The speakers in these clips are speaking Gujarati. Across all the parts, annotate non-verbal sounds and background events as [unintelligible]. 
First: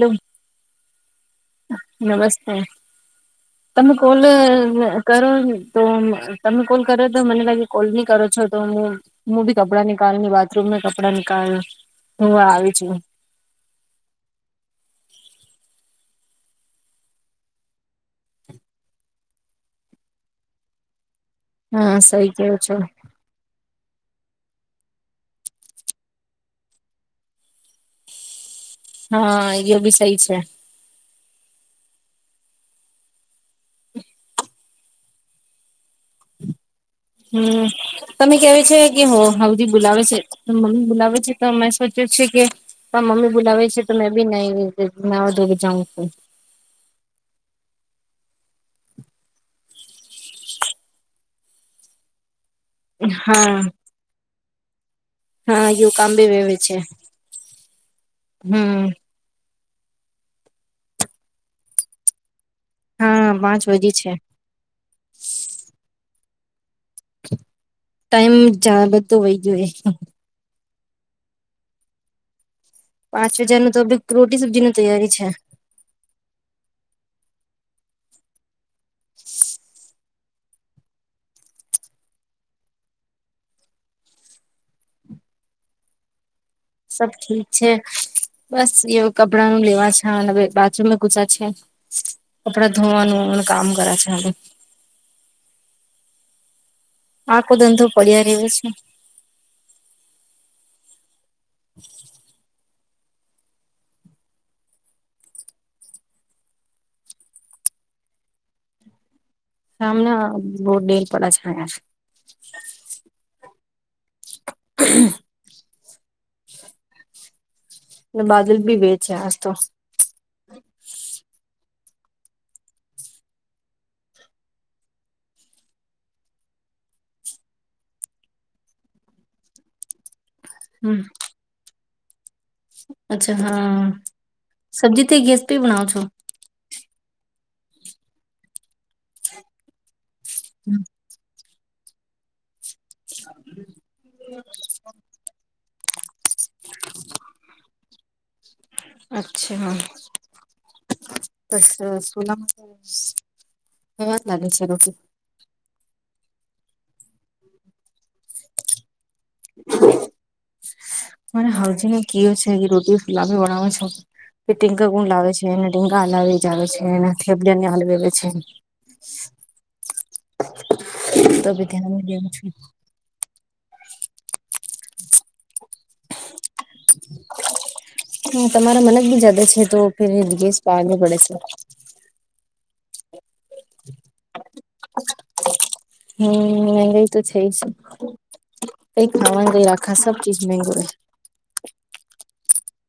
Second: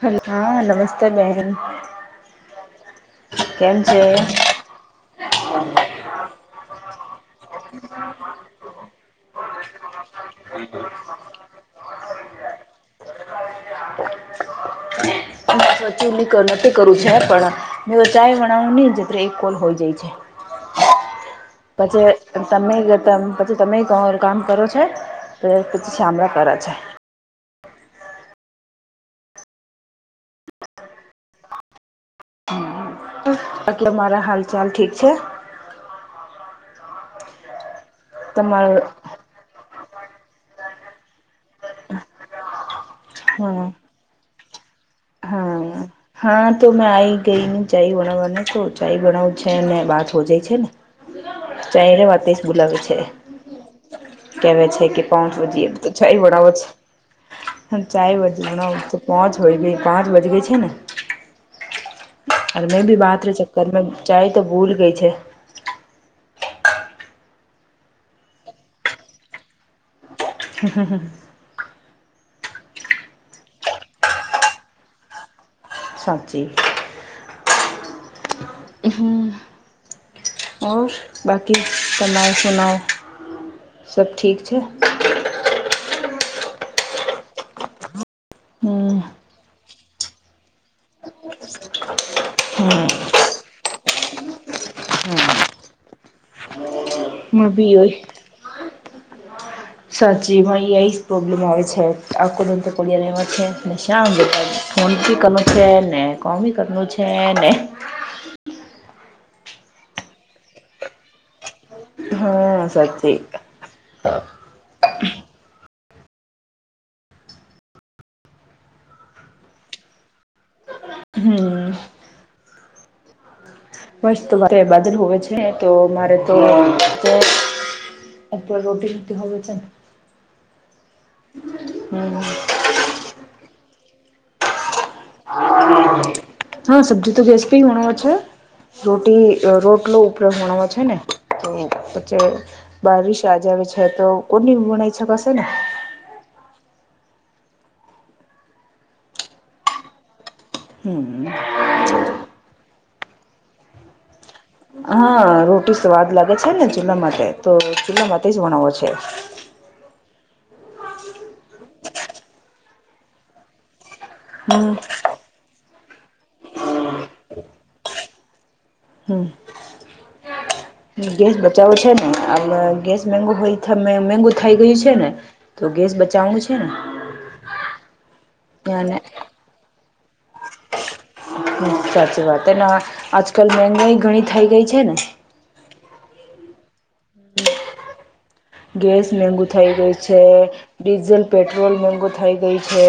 હ હા નમસ્તે બહેન નમસ્તે. કે. તમે કોલ કરો તો તમે કોલ કરો તો મને લાગે કોલ બી કરો છો તો હું હું બી કપડાં નીકાળને બાથરૂમમાં કપડા નીકળ ધોવા આવી છું. સચિ નથી કરું છે પણ જોવ ચાય બનાવું નહી જ એક કોલ હોય જાય છે. હા સહી પછી કેવો છો તમે ત પછી તમે ક કામ કરો છો એટલે પછી શામળા કરે છે. હા એ બી સહી છે. [inaudible] એટલે મારા હાલ ચાલ ઠીક છે. હમ તમે કેવી તમારો છે કે હો બાવજી બોલાવે છે મમ્મી બોલાવે છે. તો મેં સોચ્યો છે કે ત મમ્મી બોલાવે હા છે તો મે બી નહી નાવા ધોવા જાઉં હા હા તો મેં આ આવી ગઈ નને ચાય બણવવાને તો ચાય બણાવ છે અને વાત હો જાય છે ને ચહેરે વાતસ બુલાવ છે. હા. કેવે છે કે પાંચ બજી હા એ તો એવું કામ ચાય બી બનાવો વેવે છે છે ચાય બાજી બનાવ હમ તો [unintelligible] પાંચ બજ ગઈ છે ને મેં ભી બાત ર હા પાંચ ચક્કરમાં વજી છે ચાય તો ભૂલ ગઈ છે. ટાઈમ જાણ બધું વય ગયો હા હા હા. પાંચ હજાર ન તો રોટી સબ્જી ન તૈયારી છે. સાચી બાકી તમે સુનાવો સબ ઠીક છે. સબ ઠીક છે બસ એ હમ કપડા નું લેવા છે અને બાથરૂમમાં ઘૂચ્યા છે. કપડા ધોવાનું એમ કામ કરે છે હવે. હમ. આખો બી ધંધો પડ્યા રર્યો છે. સાચીમાંયા જ પ્રોબ્લેમ આવે છે આખો ગેલેરીમાં છેને શમ વીતાવે ફોન છે ને કોમી કરનું છે ને સામના બહુ ડેર પડા છાયા હા સાચે બાદલ ભી વેચ્યા આજ તો હમ. મસ્ત બાદલ હોવે છે તો મારે તો એકે રોટી શતી હોવે છે. હમ. હમ. અચ્છા હા સબ્જી તે ગેસપી બનાવ છો હા સબ્જી તો ગેસ પે વણ છે રોટી રોટલો ઉપયોગ વણ છે ને. કે પછે બારિશ આજ આવે છે તો કોની વણ ઈચ્છ ક હશે ને અચ્છા. હમ. અચ્છા સુલા વાત લાગે છે. હા રોટી સ્વાદ લાગે છે. ને ચૂલા માટે તો ચૂલા માટે જ બણાવો છે. મ હાઉઝિંગ એ [unintelligible] છે. રોટી ફુલાવીને બનાવો છો. એ હમ ટીંકા ગુડ લાવે છે. એને ટીંકા હલા જ આવે છે. એના થેબડીયાની હલાવે છે. હમ ગેસ તો બી બચાવો છે ધ્યાન ને દેવું છું. આ ગેસ મોંઘો હોય. મોંઘો થઇ ગયું છે. ને તો ગેસ બચાવવાનું છેને હ તમારા મન અને જ બી જદા છે. તોયે ગેસ પારું પડે છે. સાચી વાત એને આજકાલ મંગાઈ ઘણી થઈ ગઈ છેને હમ મગાઈ તો છેજ ગેસ મોંઘુ થઈ ગયું છે. ચીજ મેગો રે ડીઝલ પેટ્રોલ મોંઘો થઈ ગયું છે.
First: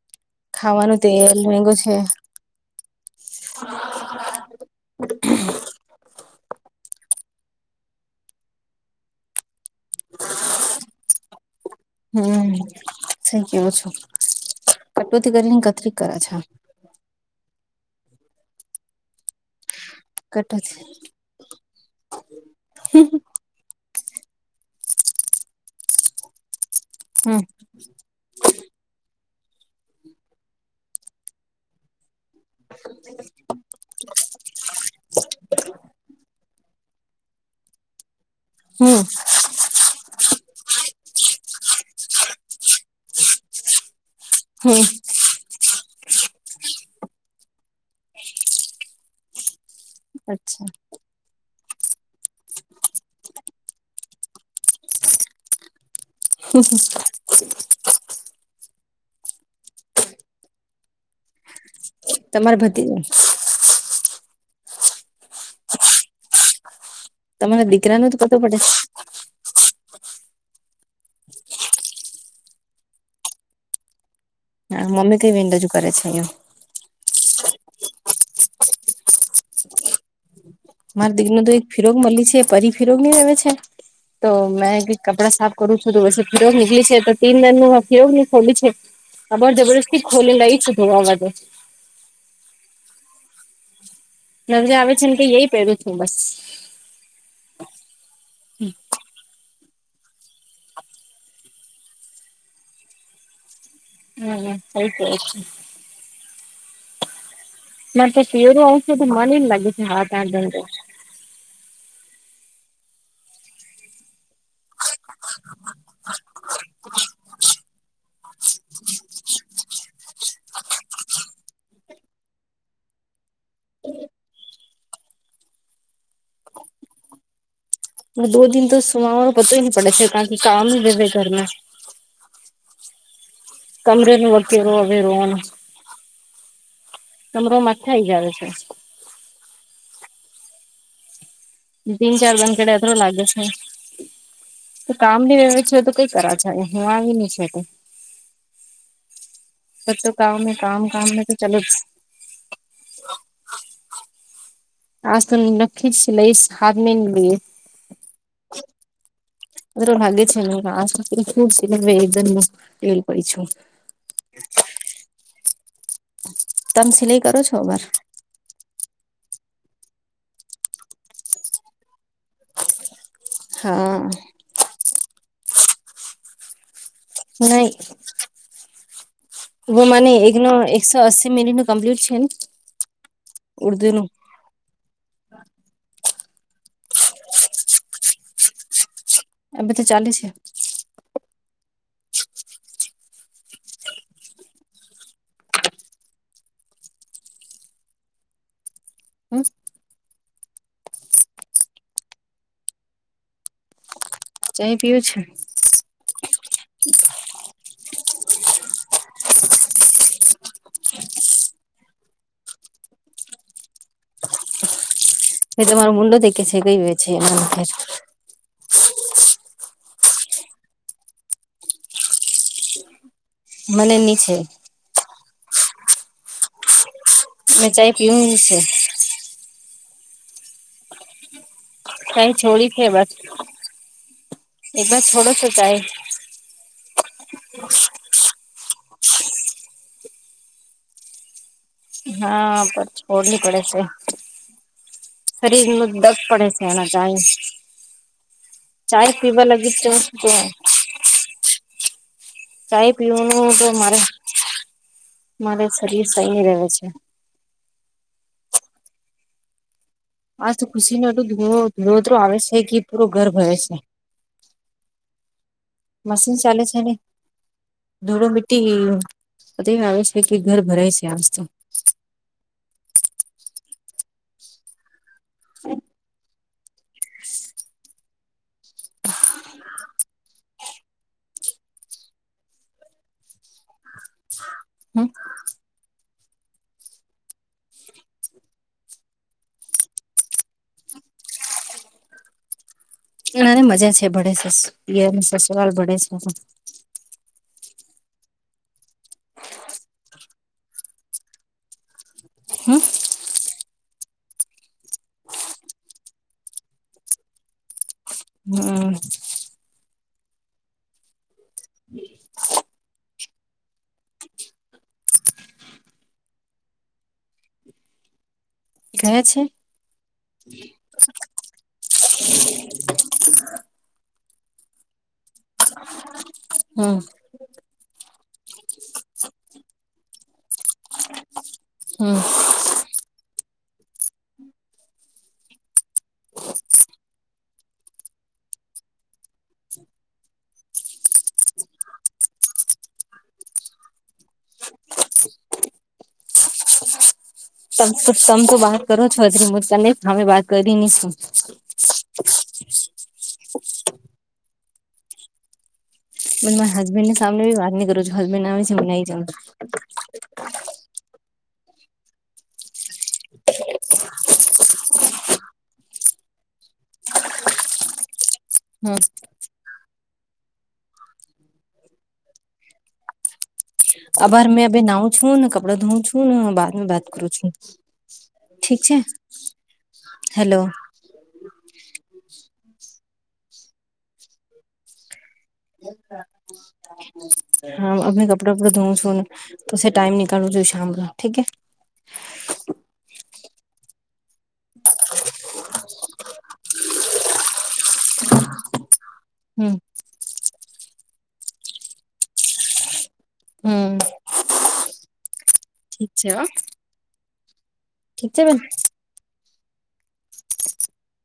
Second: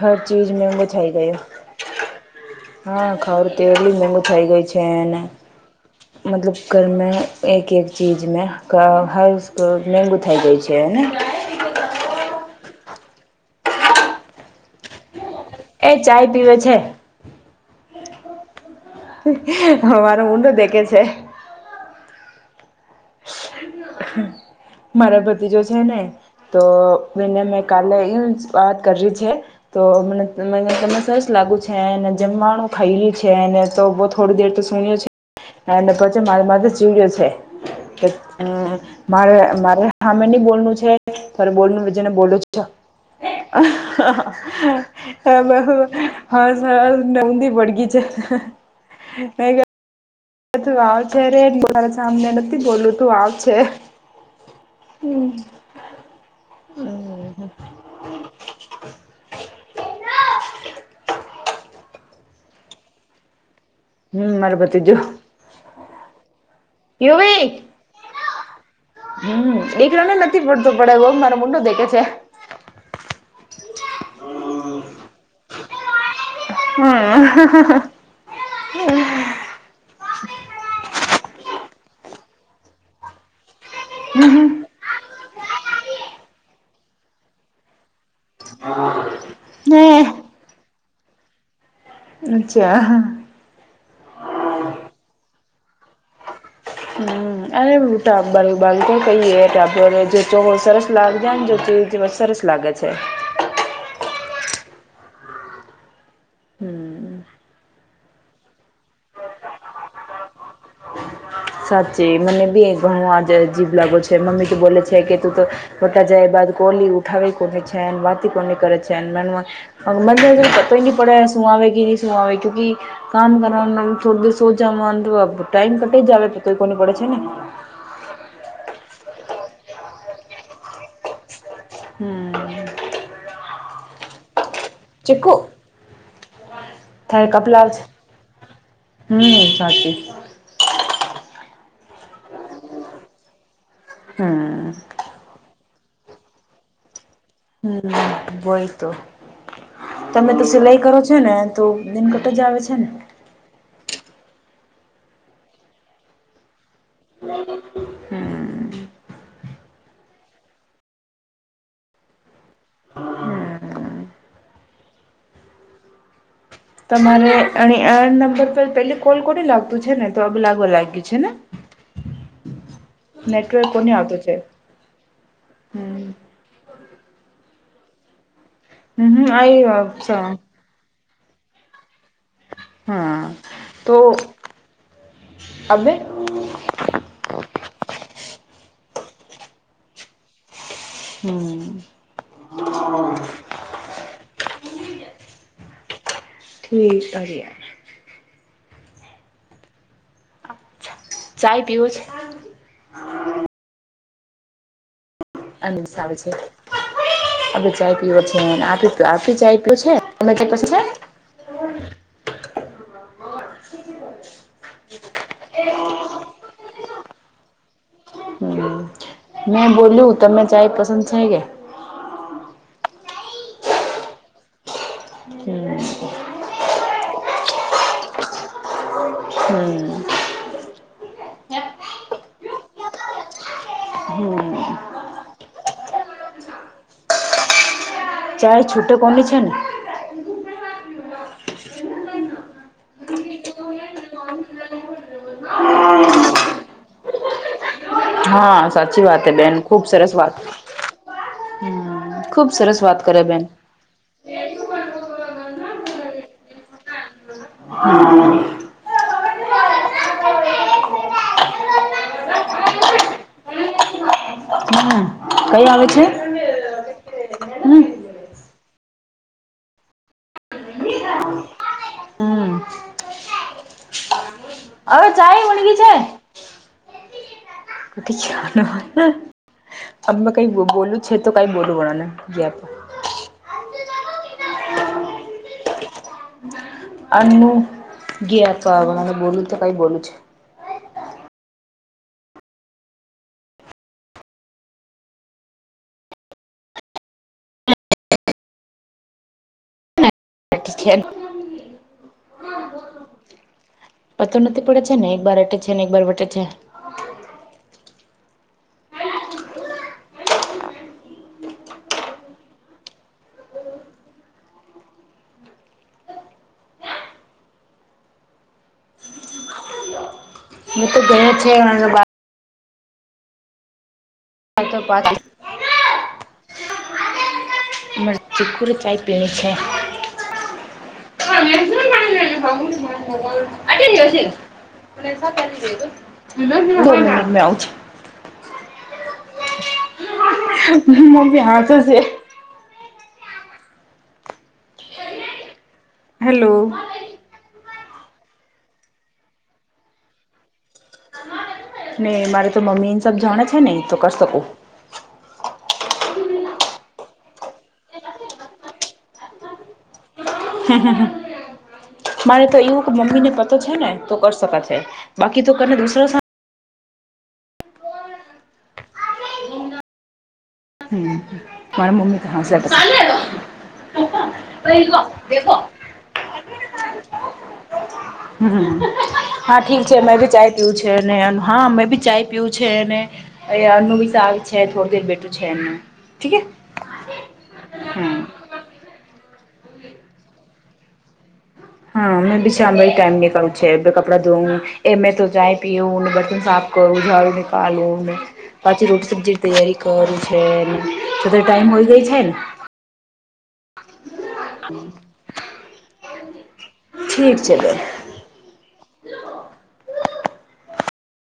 હર ચીજ મોંઘો થઈ ગયો મોંઘો છે. હા ખરું તો એટલી મોંઘુ થઈ ગયું છેને મતલબ ઘરમાં એક એક ચીજમાં હર મોંઘુ થઈ ગયું જ છેને હમ સઈ કેવો છો‌? કટોતી કરીને એ કતરી કરે ચાય છે. પીવે અમારો ઊડો કટોતી દેખે છે. મારા ભતિજો છે ને તો હમ તેને મે કાલે એ વાત કરી છે. તો મને તમને સરસ લાગુ છે જમવાનું ખૈલ છે ને તો બહુ થોડી દેર તો સુણ્યો છે અને પછી મારે માથે ચીવડ્યો છે. હમ મારે મારે હમે નહી બોલનું છે તરે બોલનું રીજે ને બોલ જ છે. હમ હ હ સર ઉદી વળગ છે. મે અચ્છા તું આવ છેે. રેને બોલ સામને નથી બોલું તું આવ છે. હમ્મ હમ હ. તમારે ભત્રીજા હમ મળરબતી જું. તમારા દીકરા ને તો કતું પડે હમ દીકરા ને નથી પડતોડે એ મારો મોટો દેખે છે. હમ્મ હા મમી તે વિન જું કરે છે એમ હમ! મારે દીકરી ને તો એક ફિલમક મળી છે એ પરી ફિરોકની આવેમે છે તો મેં કપડા સાફ કરું છું તો પછી ફિરોગ નીકળી છે તો, તીન દર ન ફિરોગ ખોલી છે. આ બર હે જબરજસ્તી ખોલી લઈ શોધોવા માટે અચ્છા નજા આવે છે ને કે ય પહેરું છું, બસ હ અને હૂં સાફ કરો બા કહીએે ટાને જે ચોખ સરસ લાગ જાય નરસ લાગે છે. હમ આત આત હમ! મત પીરો ઔષધ મનેલ લાગી હશે હાટાડંત સાચી મને બી ઘણો આ જ જજીભ લાગો છે, મમ્મી તો બોલે છે કે તું તો મોટા જાય બાદ કોલી ઉઠાવી કોને છે વાતી કોની કરે છે‌. હ મને પતા ન પડે સું આવે કે ન સું આવે કેકી કામ કરવાનું થોડું દિવ સોામાં ટાઈમ કટે જ આવે તો કોઈ કોને પડે છેને. હ દ દિ તો સુમાઓ પતો ન પડે છે કાર કે કામ રહેવે ઘરમે હમ્મ કમરે ન વેર હવે રવાનું થાય કપલાવ છે, હમ સાચી તીન ચાર દન કડે એથરો લાગે છે. હાય- કામડી વેવે છે, તો કઈ કરા હ આવી છે. તો હ બોઈ તો તમે તો સિલાઈ કરો છો ને તો દિનકટ જ આવે છેને? આજ તો લખી જ સ લઈ હાથ મેઈએ હમ મ લાગે છે, ને આદમું એલ પડી છું. હા તમે સિલાઈ તમારે કરો એ છો અવાર અણી આ નંબર પર પેલી કોલ કોડી લાગતું છને તો આ બ લાગવા લાગ્યું છેને? નેટવર્ક કોને હા આવતું છે. હમ ના હમ હમ હું મને આ એકનો એકસો અસ્સી મિનિટ કમ્લીટ છેને? હમ તો અભે એવે તો ચાલી છે. હમ્મ--હા ઠીક આ જી હ ચાય પીઉ છે? ચં પીયું છે? અનસ આવે છે. આપે ચાય પીયો છે, આપી આપી ચાય પીું છે, એ પછી છે. ભ તમારો મુંડો દેખકે છે, ગયો હો છે એમનાર છે હમ મેં બોલ્યું તમને ચાય પસંદ છે, કે? મને ની છેે. હમ્મ મે ચાય પીવ છે. હમ્મ કહે છોડી છે, બસ હમ એ બસ છોડો છો ચાય ચારે છૂટે કોની છે, ને હા પછ ફોડલી પડે છે. શરીર ન ડગ પડે છે. એના જાય હા સાચી ચાય પીવા લાગી ત શ હમબ ચાય પીવાનું તો મારે મારે શરીર સહી ન રહે છે. હમ હ તો ખુશી નો એટું ધો ધૂણોત આવે છે, કે પૂરો ગર્ભવે છે. હમ કઈ આવે છે મશીન ચાલે છે. હમ ધોડો મિટ્ટી એ આવે છે, કે ઘર ભરાય છે આજ તો હમ સાાય વણગી છે. અમે કઈ બોલું છે તો કઈ બોલુંને ગ હમ આ ન ગયા તો હ મને બોલું તો કઈ બોલું છે. ને મજા છે ભડે સરસ ને સરસ સવાલ ભડે છે. પા [unintelligible] કિસ્થન હમ પતો નથી પડે છે ને એક બાર એટે છે ને એક બાર વટે છે. હમ્મ ગયા છે. તો ગ છે હાલ પા હમ મરચીખુડ ચાય પીય છે હમ [unintelligible] દો મિનિટ મે આવું છું. મું પહારસ જે [unintelligible] હેલો તમે તો વાત કરો છોત્રી મુને હમે વાત કરી નહી શું નને મારે તો મમ્મી એને સબ જાણે છે નહી તો કરી શકો. બ મારા હસબેન્ ને સામે વાત નહી કરું છું હસબેન્ડ આવે છે હ નહી જાઉશુ. હા હા હા મારે તો એવું કે મમ્મી ને પતો છે ને તો કરી શકા છે બાકી તો કરીને દુસરો હમ હમ મારા મમ્મી તો હાસ આભાર મેં નાઉં છું ને કપડા ધોઉં છું ને બાદ બાત કરું છું. હમ ઠીક છે હા ઠીક છે મેં ભી ચાઈ હેલો પીવું છે. હા મે બી ચાય પીયું છેને અન્નું બી છે થોડી દર બેઠું છે એનું ઠીક હે. હા અને હમ ક કપડ ધોવન ત ટાઈમ નની કાો જો શામ ન ઠીકે હા મેં બી શામમાં ટાઈમ નીકળું છે કપડા ધોવ એ મેં તો જાય પીય બર્તન સા કરું ઝાડું નનીકાલોને પાછી રોટી સબ્જી હમ તૈયારી કર છેને છધર ટાઈમ હોય ગઈ છે ને હમ હમ ઠીક છે હ ઠીક છે બેન ઠીક છે બે [unintelligible]